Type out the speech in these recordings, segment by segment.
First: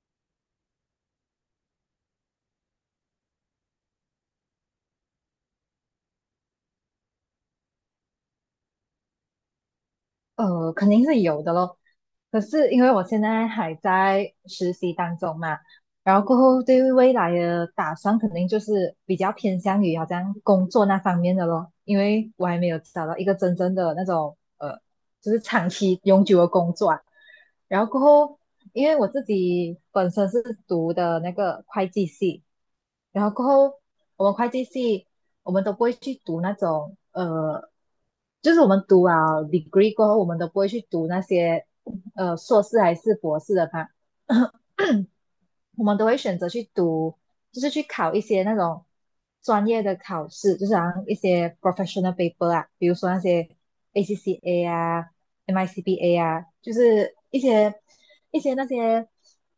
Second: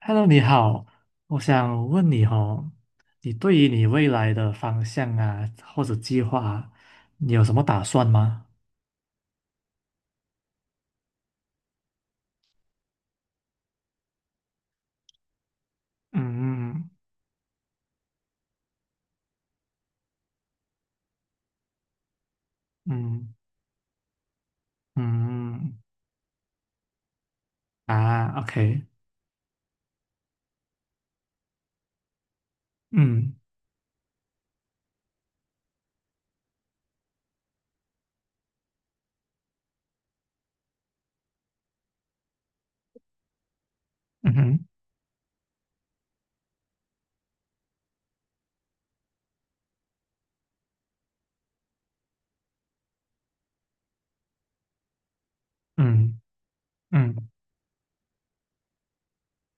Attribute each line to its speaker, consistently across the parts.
Speaker 1: Hello，你好，我想问你哦，你对于你未来的方向啊，或者计划啊，你有什么打算吗？
Speaker 2: 肯定是有的咯。可是因为我现在还在实习当中嘛，然后过后对
Speaker 1: 嗯。
Speaker 2: 于未来的打算肯定就是比较偏向于好像工作那方面的咯，因为我还没有找到一
Speaker 1: 嗯。
Speaker 2: 个真正的那种就是长
Speaker 1: 嗯。
Speaker 2: 期永久的工作啊。然后过
Speaker 1: 啊
Speaker 2: 后，
Speaker 1: ，OK。
Speaker 2: 因为我自己本身是读的那个会计系，然后
Speaker 1: 嗯。
Speaker 2: 过后我们会计系我们都不会去读那种。就是我们读啊 degree 过后，我们都不会去读那些硕士还是博士的吧。
Speaker 1: 嗯 哼。
Speaker 2: 我们都会选择去读，就是去考一些那种专业的考试，就是好像一些 professional paper 啊，比如说那些 ACCA 啊、MICBA
Speaker 1: 嗯。
Speaker 2: 啊，就是
Speaker 1: 嗯。
Speaker 2: 一些一些那些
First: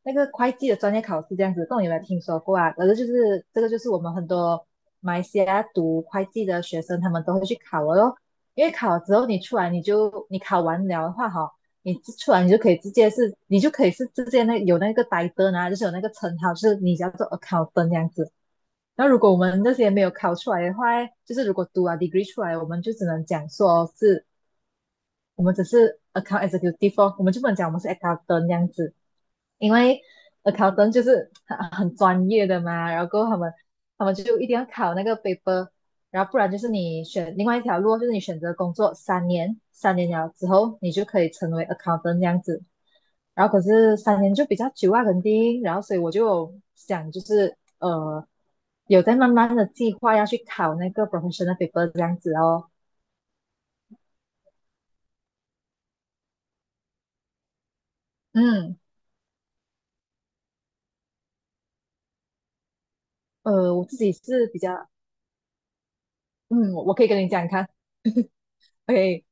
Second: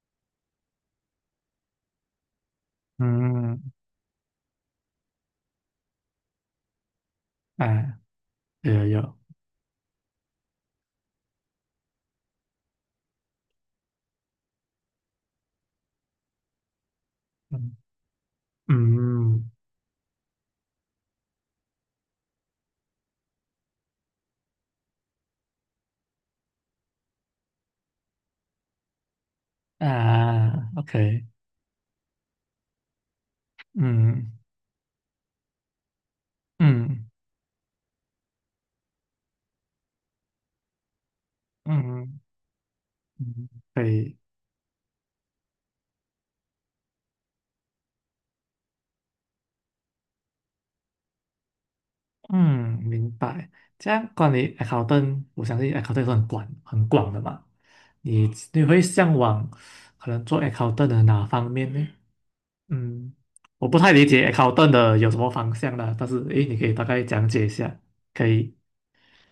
Speaker 2: 那个会计的专业考试这样子，不懂有没有听说过啊？反正就是这个
Speaker 1: 嗯。
Speaker 2: 就是我们很多马来西亚读会计的学生，他们都会去考的
Speaker 1: 啊，
Speaker 2: 咯。因为
Speaker 1: 有有
Speaker 2: 考了之
Speaker 1: 有。
Speaker 2: 后你出来你考完了的话哈、你出来你就可以直接是，你就可以是直接那有那个 i 呆灯啊，就是有那个称号，就是你叫做
Speaker 1: 嗯。
Speaker 2: accountant 这样子。那如果我
Speaker 1: 嗯。
Speaker 2: 们那些没有考出来的话，就是如果读啊 degree 出来，我们就只能讲说是我们只是 account executive，哦我们就不能讲我们是 accountant 这样子，因为
Speaker 1: 啊
Speaker 2: accountant 就
Speaker 1: ，OK。
Speaker 2: 是很专业的嘛。然后他们
Speaker 1: 嗯。
Speaker 2: 就一定要考那个 paper。然后不然就是你
Speaker 1: 嗯。
Speaker 2: 选另外一条路哦，就是你选择工作三年，三年了之后你就可以成为 accountant
Speaker 1: 嗯。
Speaker 2: 这样子。然
Speaker 1: 嗯，
Speaker 2: 后可
Speaker 1: 可
Speaker 2: 是
Speaker 1: 以。
Speaker 2: 三年就比较久啊，肯定，然后所以我就有想就是有在慢慢的计划要去考那个 professional paper 这样子哦。
Speaker 1: 嗯，明白。这样关于 accountant，我相信 accountant 是很广很广的嘛。你
Speaker 2: 嗯。
Speaker 1: 会向往可能做 a c c o u n t 的哪方面呢？嗯，我不
Speaker 2: 我
Speaker 1: 太
Speaker 2: 自
Speaker 1: 理
Speaker 2: 己
Speaker 1: 解 a c c o
Speaker 2: 是
Speaker 1: u n
Speaker 2: 比
Speaker 1: t
Speaker 2: 较
Speaker 1: 的有什么方向啦，但是诶，你可以
Speaker 2: 嗯，
Speaker 1: 大
Speaker 2: 我
Speaker 1: 概
Speaker 2: 可以跟
Speaker 1: 讲
Speaker 2: 你
Speaker 1: 解
Speaker 2: 讲，
Speaker 1: 一
Speaker 2: 你看
Speaker 1: 下，可以。
Speaker 2: ，OK，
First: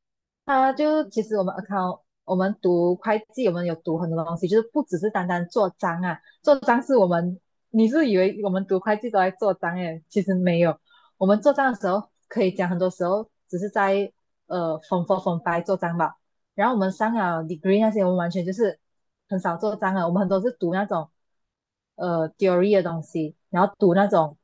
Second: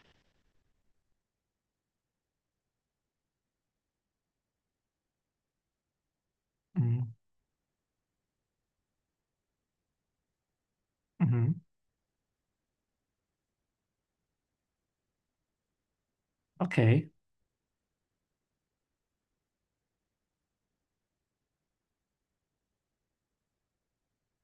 Speaker 2: 啊，就其实我们 account，我们读会计，我们有读很多东西，就是不只是单单做账啊，做账是我
Speaker 1: 嗯。
Speaker 2: 们，你是以为我们读会计都在做账诶，其实没有。我
Speaker 1: 嗯
Speaker 2: 们做
Speaker 1: 哼
Speaker 2: 账的时候可以讲很多时候只是在form four form five 做账吧。然后我们
Speaker 1: ，OK。
Speaker 2: 上了 degree 那些，我们完全就是很少做账啊。我们很多是读那种theory 的东西，然后读那种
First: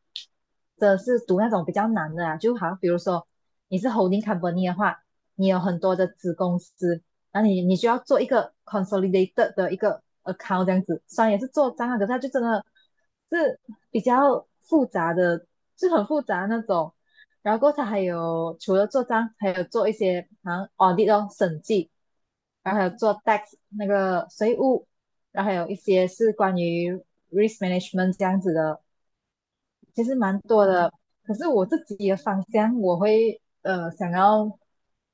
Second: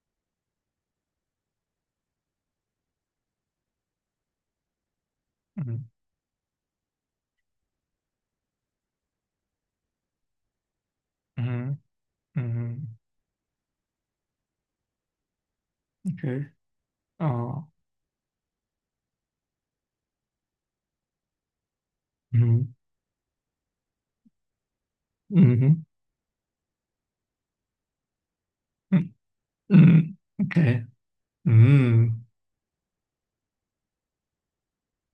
Speaker 2: 真的是读那种比较难的啊，就好像比如说你是 holding company 的话，你有很
Speaker 1: 嗯。
Speaker 2: 多的子公司，然后你你需要做一个 consolidated 的一个 account 这样子，虽然也
Speaker 1: 嗯。
Speaker 2: 是做
Speaker 1: 嗯。
Speaker 2: 账啊，可是它就真
Speaker 1: 嗯
Speaker 2: 的
Speaker 1: 哼
Speaker 2: 是比较复杂的，是很复杂
Speaker 1: ，OK。
Speaker 2: 的那种。然后
Speaker 1: 哦。
Speaker 2: 过它还有除了做账，还有做一些好像 audit 哦审计，
Speaker 1: 嗯。
Speaker 2: 然后还有做 tax 那个税务，然后还
Speaker 1: 嗯
Speaker 2: 有一
Speaker 1: 哼。
Speaker 2: 些是关于 risk management 这样子的，
Speaker 1: 嗯。
Speaker 2: 其实
Speaker 1: 嗯
Speaker 2: 蛮多
Speaker 1: ，OK。
Speaker 2: 的。可是我自己的
Speaker 1: 嗯。
Speaker 2: 方向，我会想要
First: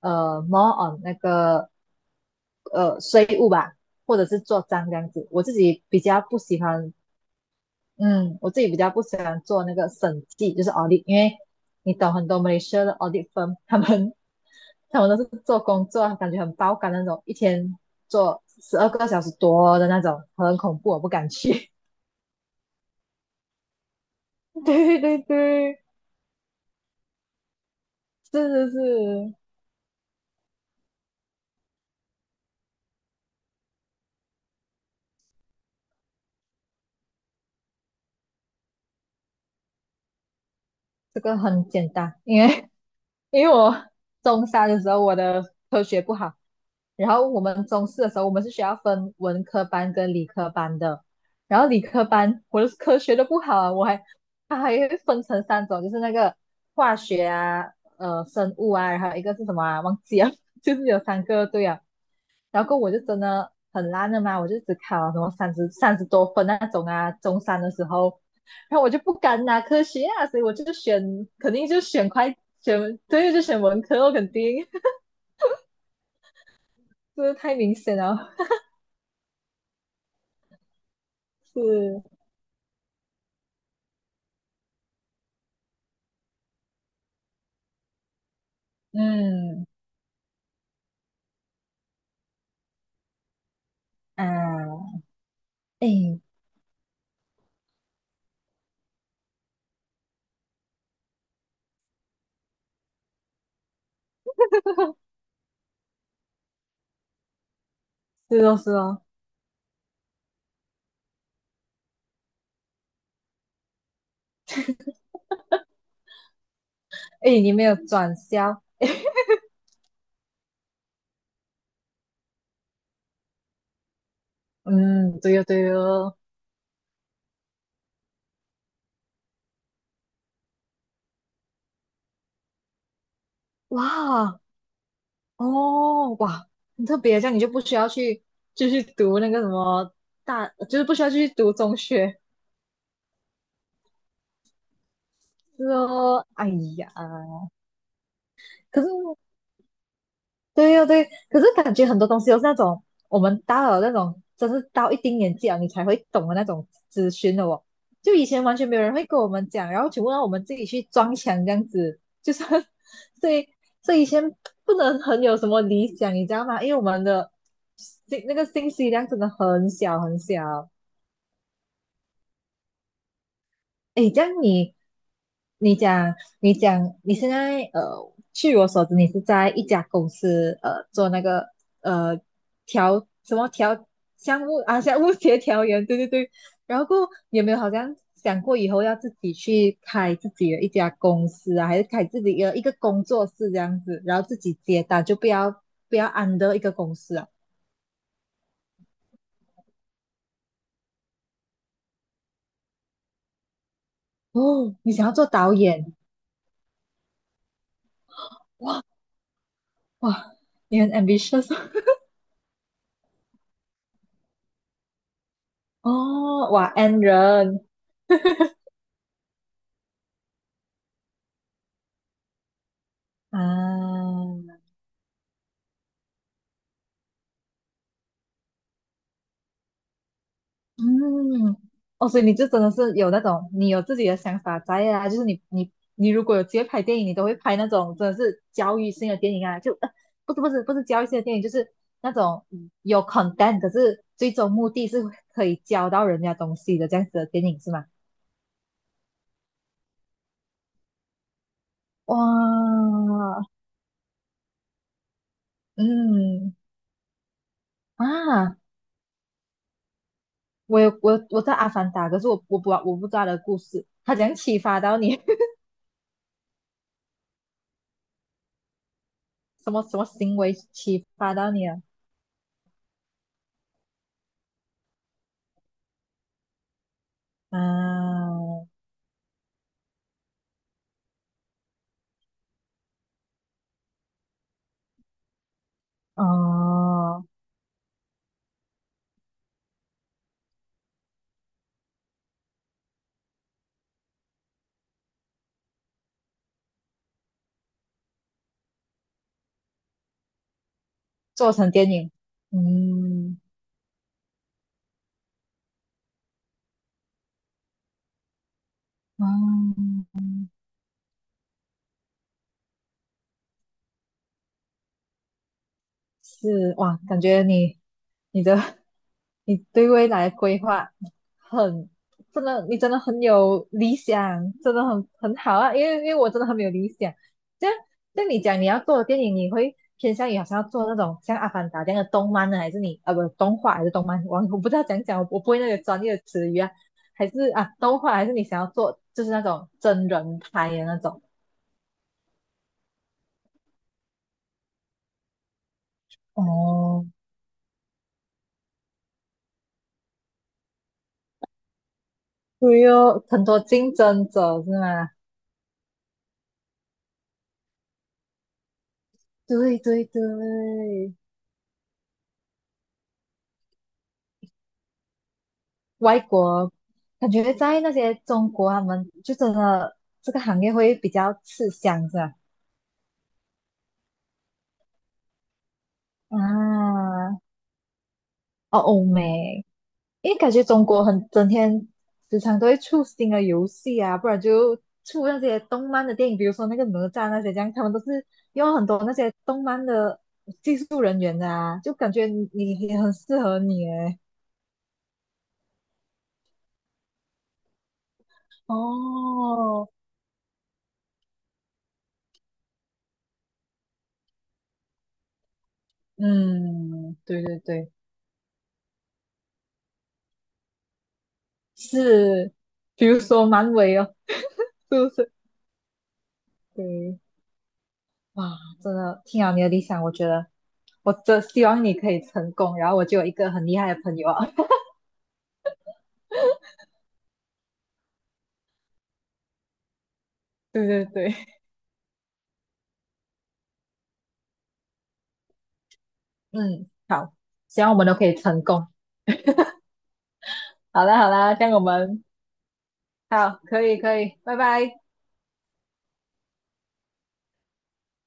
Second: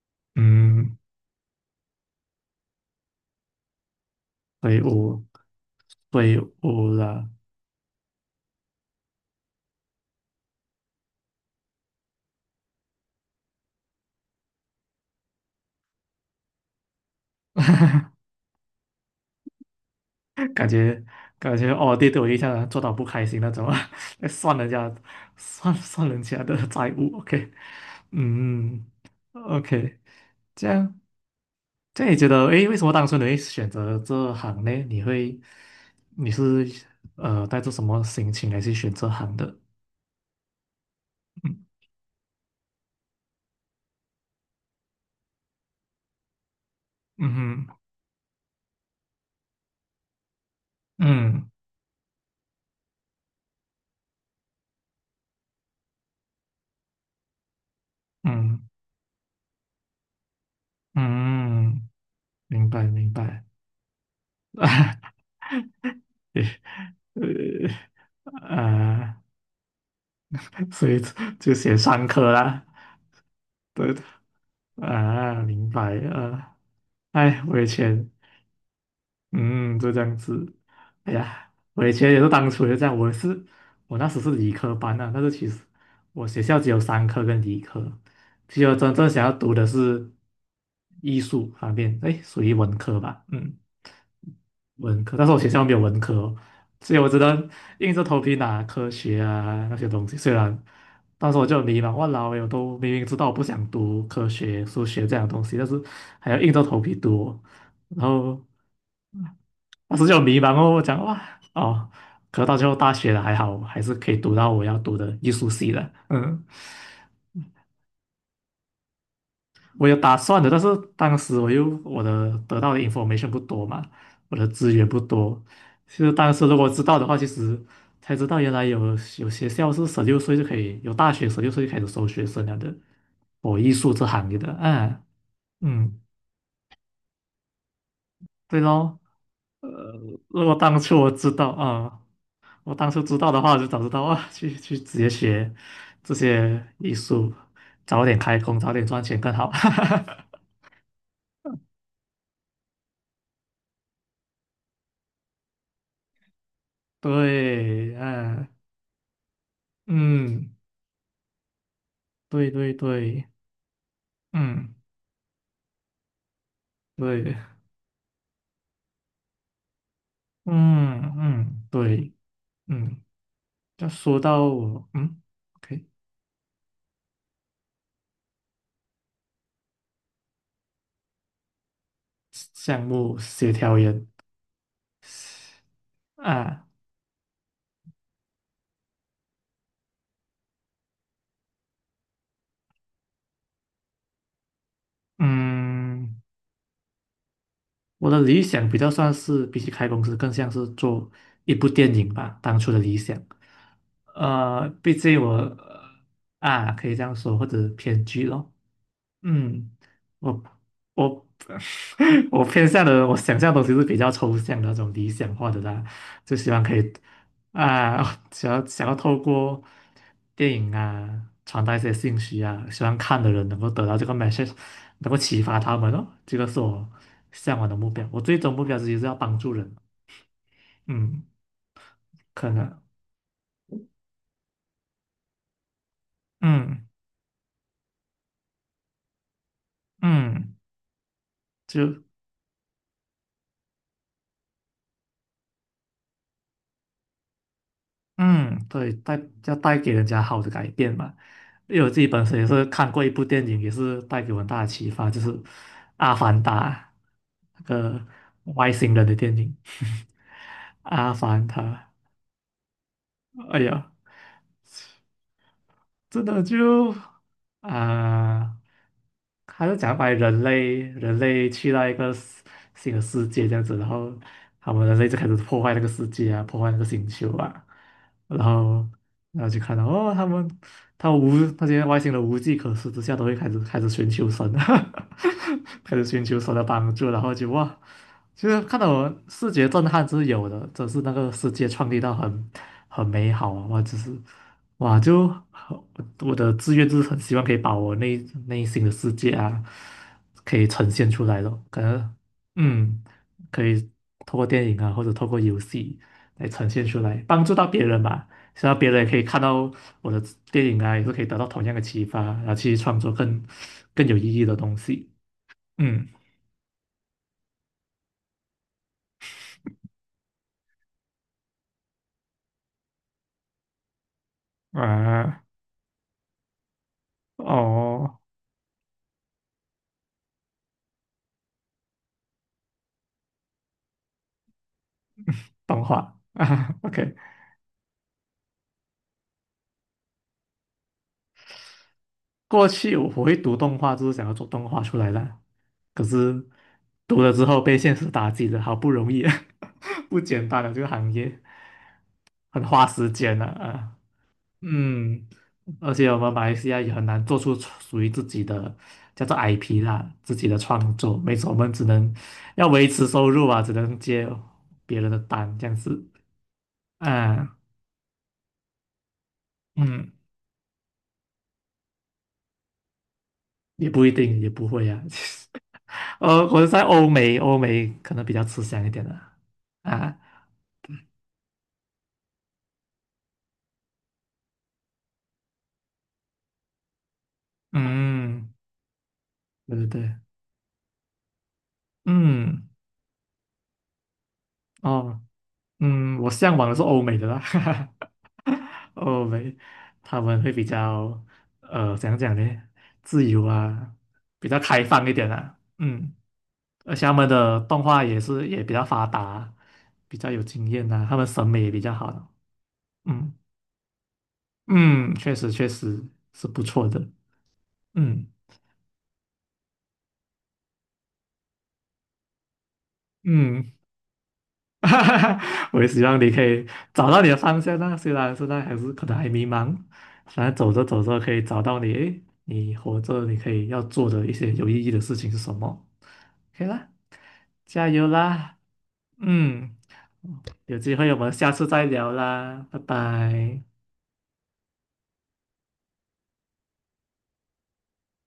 Speaker 2: more
Speaker 1: 嗯。
Speaker 2: on 那个税务吧，或者是做
Speaker 1: 所以
Speaker 2: 账这样
Speaker 1: 我
Speaker 2: 子。我自己比较
Speaker 1: 所以
Speaker 2: 不喜
Speaker 1: 我
Speaker 2: 欢，嗯，我自己比较不喜欢做那个审计，就是 audit，因为你懂很多 Malaysia 的 audit firm，他们都是做工作，感觉很爆肝那种，一天做12个小时多的那种，很
Speaker 1: 感
Speaker 2: 恐怖，我
Speaker 1: 觉
Speaker 2: 不敢
Speaker 1: 感觉
Speaker 2: 去。
Speaker 1: 哦，对对，我印象做到不开心那种啊。算 人家
Speaker 2: 对对
Speaker 1: 算
Speaker 2: 对，
Speaker 1: 算人家的债务，OK。
Speaker 2: 是是
Speaker 1: 嗯
Speaker 2: 是。
Speaker 1: ，OK。这样这样你觉得，诶，为什么当初你会选择这行呢？你是带着什么心情来去选这行的？
Speaker 2: 这个很
Speaker 1: 嗯。
Speaker 2: 简单，因为 因为我中三的时候我的科学不好，然后我
Speaker 1: 嗯
Speaker 2: 们
Speaker 1: 哼。
Speaker 2: 中四的时候我们是需要分文科班跟理科班的，
Speaker 1: 嗯。
Speaker 2: 然后理科班我的科学都不好啊。我还它还会分成3种，就是那个化学啊，呃，生
Speaker 1: 嗯。
Speaker 2: 物啊，然后一个是什么啊，忘记了，就是有3个对啊。
Speaker 1: 嗯，
Speaker 2: 然
Speaker 1: 明
Speaker 2: 后
Speaker 1: 白
Speaker 2: 我就
Speaker 1: 明
Speaker 2: 真
Speaker 1: 白。
Speaker 2: 的很烂的嘛，我就只考了什 么三十多分那
Speaker 1: 对
Speaker 2: 种啊，中三的时候。然后我就不
Speaker 1: 啊，
Speaker 2: 敢拿科学啊，所以我就
Speaker 1: 所
Speaker 2: 选
Speaker 1: 以
Speaker 2: 肯
Speaker 1: 就
Speaker 2: 定
Speaker 1: 写
Speaker 2: 就
Speaker 1: 上
Speaker 2: 选
Speaker 1: 课
Speaker 2: 快
Speaker 1: 啦。
Speaker 2: 选，对，就选文
Speaker 1: 对，
Speaker 2: 科，我肯定
Speaker 1: 啊，明白，啊！
Speaker 2: 这
Speaker 1: 哎，
Speaker 2: 太
Speaker 1: 我以
Speaker 2: 明显
Speaker 1: 前，
Speaker 2: 了。
Speaker 1: 嗯，就这样子。哎呀，我以
Speaker 2: 是，
Speaker 1: 前也是，当初也这样，我也是。我那时是理科班啊，但是其实我学校只有三科跟理科。其实我真正想要读的
Speaker 2: 嗯
Speaker 1: 是艺术方面，哎，属于文科吧，嗯，
Speaker 2: 啊，
Speaker 1: 文科。但是我学校没有文科
Speaker 2: 哎，
Speaker 1: 哦，所以我只能硬着头皮拿科学啊那些东西。虽然当时我就很迷茫，哇老，我都明明知道我不想读科学、数学这 样的东西，但是还要硬着头皮读哦。然
Speaker 2: 是
Speaker 1: 后
Speaker 2: 哦是哦，
Speaker 1: 当时就很迷茫哦，我讲哇。哦，可是到最后大学了还好，还是可以读到我要读的艺术系的。嗯，
Speaker 2: 哎，你没有转校，哎
Speaker 1: 我有打算的，但是当时我得到的 information 不多嘛，我的资源不
Speaker 2: 嗯，对
Speaker 1: 多。
Speaker 2: 哦对
Speaker 1: 其实
Speaker 2: 哦，
Speaker 1: 当时如果知道的话，其实才知道原来有学校是十六岁就可以，有大学十六岁就开始收学生了的，我艺术这行业
Speaker 2: 哇
Speaker 1: 的。嗯。嗯。
Speaker 2: 哦哇，很特别，这样你就不需要去。
Speaker 1: 对
Speaker 2: 继续
Speaker 1: 咯，
Speaker 2: 读那个什
Speaker 1: 呃，
Speaker 2: 么
Speaker 1: 如
Speaker 2: 大，
Speaker 1: 果当
Speaker 2: 就是不
Speaker 1: 初
Speaker 2: 需要
Speaker 1: 我
Speaker 2: 去
Speaker 1: 知道
Speaker 2: 读中
Speaker 1: 啊，
Speaker 2: 学，
Speaker 1: 我当初知道的话，我就早知道啊，去直接学
Speaker 2: 是
Speaker 1: 这
Speaker 2: 哦，哎
Speaker 1: 些
Speaker 2: 呀，
Speaker 1: 艺术，早点开工，早
Speaker 2: 可
Speaker 1: 点
Speaker 2: 是
Speaker 1: 赚钱更好。
Speaker 2: 对呀、对。可是感觉很多东西都是那种我们到了那种，真是到一定年纪了你才会懂的那种资讯的哦。
Speaker 1: 对。
Speaker 2: 就以前
Speaker 1: 嗯。
Speaker 2: 完全没有人会跟我们讲，然后全部让我们
Speaker 1: 嗯，
Speaker 2: 自己去撞墙这样子，就是
Speaker 1: 对对 对。
Speaker 2: 所以所以以前
Speaker 1: 嗯。
Speaker 2: 不能很有什么理想，你知道吗？因为我们的
Speaker 1: 对。
Speaker 2: 信那个信息量真的很小很小。
Speaker 1: 嗯。嗯，对。嗯，要
Speaker 2: 诶，
Speaker 1: 说
Speaker 2: 这样
Speaker 1: 到
Speaker 2: 你，
Speaker 1: 我，嗯
Speaker 2: 你
Speaker 1: ，OK，
Speaker 2: 讲，你讲，你现在据我所知，你是在一家公司做那个呃
Speaker 1: 项
Speaker 2: 调
Speaker 1: 目
Speaker 2: 什么
Speaker 1: 协调
Speaker 2: 调
Speaker 1: 员
Speaker 2: 项目啊，项目协调员，对对对。
Speaker 1: 啊。
Speaker 2: 然后过后你有没有好像想过以后要自己去开自己的一家公司啊，还是开自己的一个工作室这样子，然后自己接单，就不要
Speaker 1: 嗯。
Speaker 2: under 一个公司啊？
Speaker 1: 我的理想比较算是比起开公司，更像是做一部电影吧，当初的理想。
Speaker 2: 哦，你
Speaker 1: 毕
Speaker 2: 想要
Speaker 1: 竟
Speaker 2: 做
Speaker 1: 我
Speaker 2: 导演，
Speaker 1: 啊，可以这样说，或者偏剧咯。嗯，
Speaker 2: 哇，
Speaker 1: 我
Speaker 2: 你很
Speaker 1: 我
Speaker 2: ambitious
Speaker 1: 我偏向的，我想象的东西是比较抽象的那种理想化的 啦，就
Speaker 2: 哦，
Speaker 1: 希望
Speaker 2: 哇
Speaker 1: 可以
Speaker 2: ，N 人。
Speaker 1: 啊，想要透过电影啊传达一些信息啊，希望看的人能够得到这
Speaker 2: 啊，
Speaker 1: 个 message，能够启发他们哦，这个是我向往的目标。我最终目标其实是要帮助人。嗯。
Speaker 2: 嗯，哦，所以你
Speaker 1: 可
Speaker 2: 就真
Speaker 1: 能。
Speaker 2: 的是有那种，你有自己的想法在啊，就是你你你如果有机会拍
Speaker 1: 嗯。
Speaker 2: 电影，你都会拍那种真的是教育性的电影啊，就不是不
Speaker 1: 嗯。
Speaker 2: 是不是教育性的电影，就是
Speaker 1: 就。
Speaker 2: 那种有 content，可是最终目的是可以教到人家东西的这样子的电影是吗？
Speaker 1: 嗯，对，要带给人家好的改变嘛。因为我自己本身也是
Speaker 2: 哇，
Speaker 1: 看过一部电影，也是带给我很大的启发，就是《阿凡
Speaker 2: 嗯
Speaker 1: 达》那个
Speaker 2: 啊，
Speaker 1: 外星人的电影。
Speaker 2: 我 有
Speaker 1: 《阿
Speaker 2: 我我
Speaker 1: 凡
Speaker 2: 在
Speaker 1: 达》。
Speaker 2: 《阿凡达》，可是我不知道它的故
Speaker 1: 哎
Speaker 2: 事，
Speaker 1: 呀，
Speaker 2: 他怎样启发到你？
Speaker 1: 真的就啊、还
Speaker 2: 什
Speaker 1: 是
Speaker 2: 么
Speaker 1: 讲
Speaker 2: 什么
Speaker 1: 把
Speaker 2: 行
Speaker 1: 人
Speaker 2: 为
Speaker 1: 类
Speaker 2: 启
Speaker 1: 人
Speaker 2: 发
Speaker 1: 类
Speaker 2: 到你
Speaker 1: 去
Speaker 2: 了？
Speaker 1: 到一个新的世界这样子。然后他们人类就开始破坏那个世界啊，破坏那个星球啊，然
Speaker 2: 嗯，
Speaker 1: 后然后就看到哦，他们他无那些外星人无计可施之下，都会开始寻求神啊，开始寻求神的帮助，然
Speaker 2: 哦，
Speaker 1: 后就哇。其实看到我视觉震撼是有的，只是那个世界创立到很美好啊。我只是哇，就很，我的志愿就是很希望可以把我内心的世界啊，可以呈现出来
Speaker 2: 做
Speaker 1: 咯。
Speaker 2: 成
Speaker 1: 可
Speaker 2: 电影，
Speaker 1: 能嗯，
Speaker 2: 嗯，
Speaker 1: 可以透过电影啊，或者透过游戏来呈现出来，帮助到别人吧，希望别人也可以看到
Speaker 2: 嗯，
Speaker 1: 我的电影啊，也是可以得到同样的启发，然后去创作更有意义的东西。嗯。
Speaker 2: 是哇，感觉你你的 你对未来的规划很真的，你真的很有理想，真的很
Speaker 1: 啊。
Speaker 2: 好啊。因为我真的很没有理想。这样，
Speaker 1: 哦，
Speaker 2: 像你讲你要做的电影，你会偏向于好像要做那种像《阿凡达》这样的动漫呢，还是你啊不动画还是动漫？我不知道讲讲，我不会那个
Speaker 1: 动
Speaker 2: 专
Speaker 1: 画
Speaker 2: 业的词语啊。
Speaker 1: 啊 ，OK。
Speaker 2: 还是啊动画，还是你想要做就是那种真人拍的那种？
Speaker 1: 过去我会读动画，就是想要做动画出来的，可是
Speaker 2: 哦，
Speaker 1: 读了之后被现实打击的，好不容易。不简单的这个行业，很花
Speaker 2: 对
Speaker 1: 时
Speaker 2: 哦，
Speaker 1: 间的
Speaker 2: 很多竞
Speaker 1: 啊。
Speaker 2: 争者是吗？
Speaker 1: 嗯，而且我们马来西亚也很难做出属于自己的叫做
Speaker 2: 对
Speaker 1: IP
Speaker 2: 对
Speaker 1: 啦，
Speaker 2: 对，
Speaker 1: 自己的创作，没错，我们只能要维持收入啊，只能接别人的单这样子。
Speaker 2: 外国感觉
Speaker 1: 啊。
Speaker 2: 在那些中国，他们就真的
Speaker 1: 嗯。
Speaker 2: 这个行业会比较吃香，是吧？
Speaker 1: 也不一定，也不会啊。我是在欧美，
Speaker 2: 啊，
Speaker 1: 欧美可能比较吃
Speaker 2: 哦，
Speaker 1: 香一
Speaker 2: 欧
Speaker 1: 点的
Speaker 2: 美，
Speaker 1: 啊。
Speaker 2: 因为感觉中国很整天时常都会出新的游戏啊，不然就出那些动漫的电影，比如说那个哪吒那些这样，他们都是
Speaker 1: 嗯，
Speaker 2: 用很多那些动
Speaker 1: 对
Speaker 2: 漫
Speaker 1: 对对。
Speaker 2: 的技术人员的啊，就感觉你
Speaker 1: 嗯。
Speaker 2: 你也很适合你诶。
Speaker 1: 哦。嗯，我向往的是欧美的啦。哈哈，欧美
Speaker 2: 哦，
Speaker 1: 他们会比较怎样讲呢？自由啊，比较开放一点啊。嗯，而且他
Speaker 2: 嗯，
Speaker 1: 们
Speaker 2: 对对
Speaker 1: 的动
Speaker 2: 对。
Speaker 1: 画也比较发达，比较有经验呐、他们审美也比较好。
Speaker 2: 是，比如
Speaker 1: 嗯。
Speaker 2: 说蛮伟哦，是不
Speaker 1: 嗯，
Speaker 2: 是？
Speaker 1: 确实确实是不错的。
Speaker 2: 对，
Speaker 1: 嗯。
Speaker 2: 哇，真的听了你的理想，我觉得我真希望你可以成功，然后我就有一个很
Speaker 1: 嗯。
Speaker 2: 厉害的朋友啊。
Speaker 1: 哈哈哈，我也希望你可以找到你的方向啊，虽然现在还是可能还迷茫，反正走着
Speaker 2: 对
Speaker 1: 走
Speaker 2: 对
Speaker 1: 着可
Speaker 2: 对，
Speaker 1: 以找到你，诶，你活着你可以要做的一些有意义的事情是什么，可以
Speaker 2: 嗯，
Speaker 1: 啦，
Speaker 2: 好，希
Speaker 1: 加
Speaker 2: 望我们
Speaker 1: 油
Speaker 2: 都可以
Speaker 1: 啦。
Speaker 2: 成功。
Speaker 1: 嗯，有机
Speaker 2: 好
Speaker 1: 会我
Speaker 2: 啦好
Speaker 1: 们下
Speaker 2: 啦，这
Speaker 1: 次
Speaker 2: 样我
Speaker 1: 再聊
Speaker 2: 们
Speaker 1: 啦，拜
Speaker 2: 好，
Speaker 1: 拜。
Speaker 2: 可以可以，拜拜。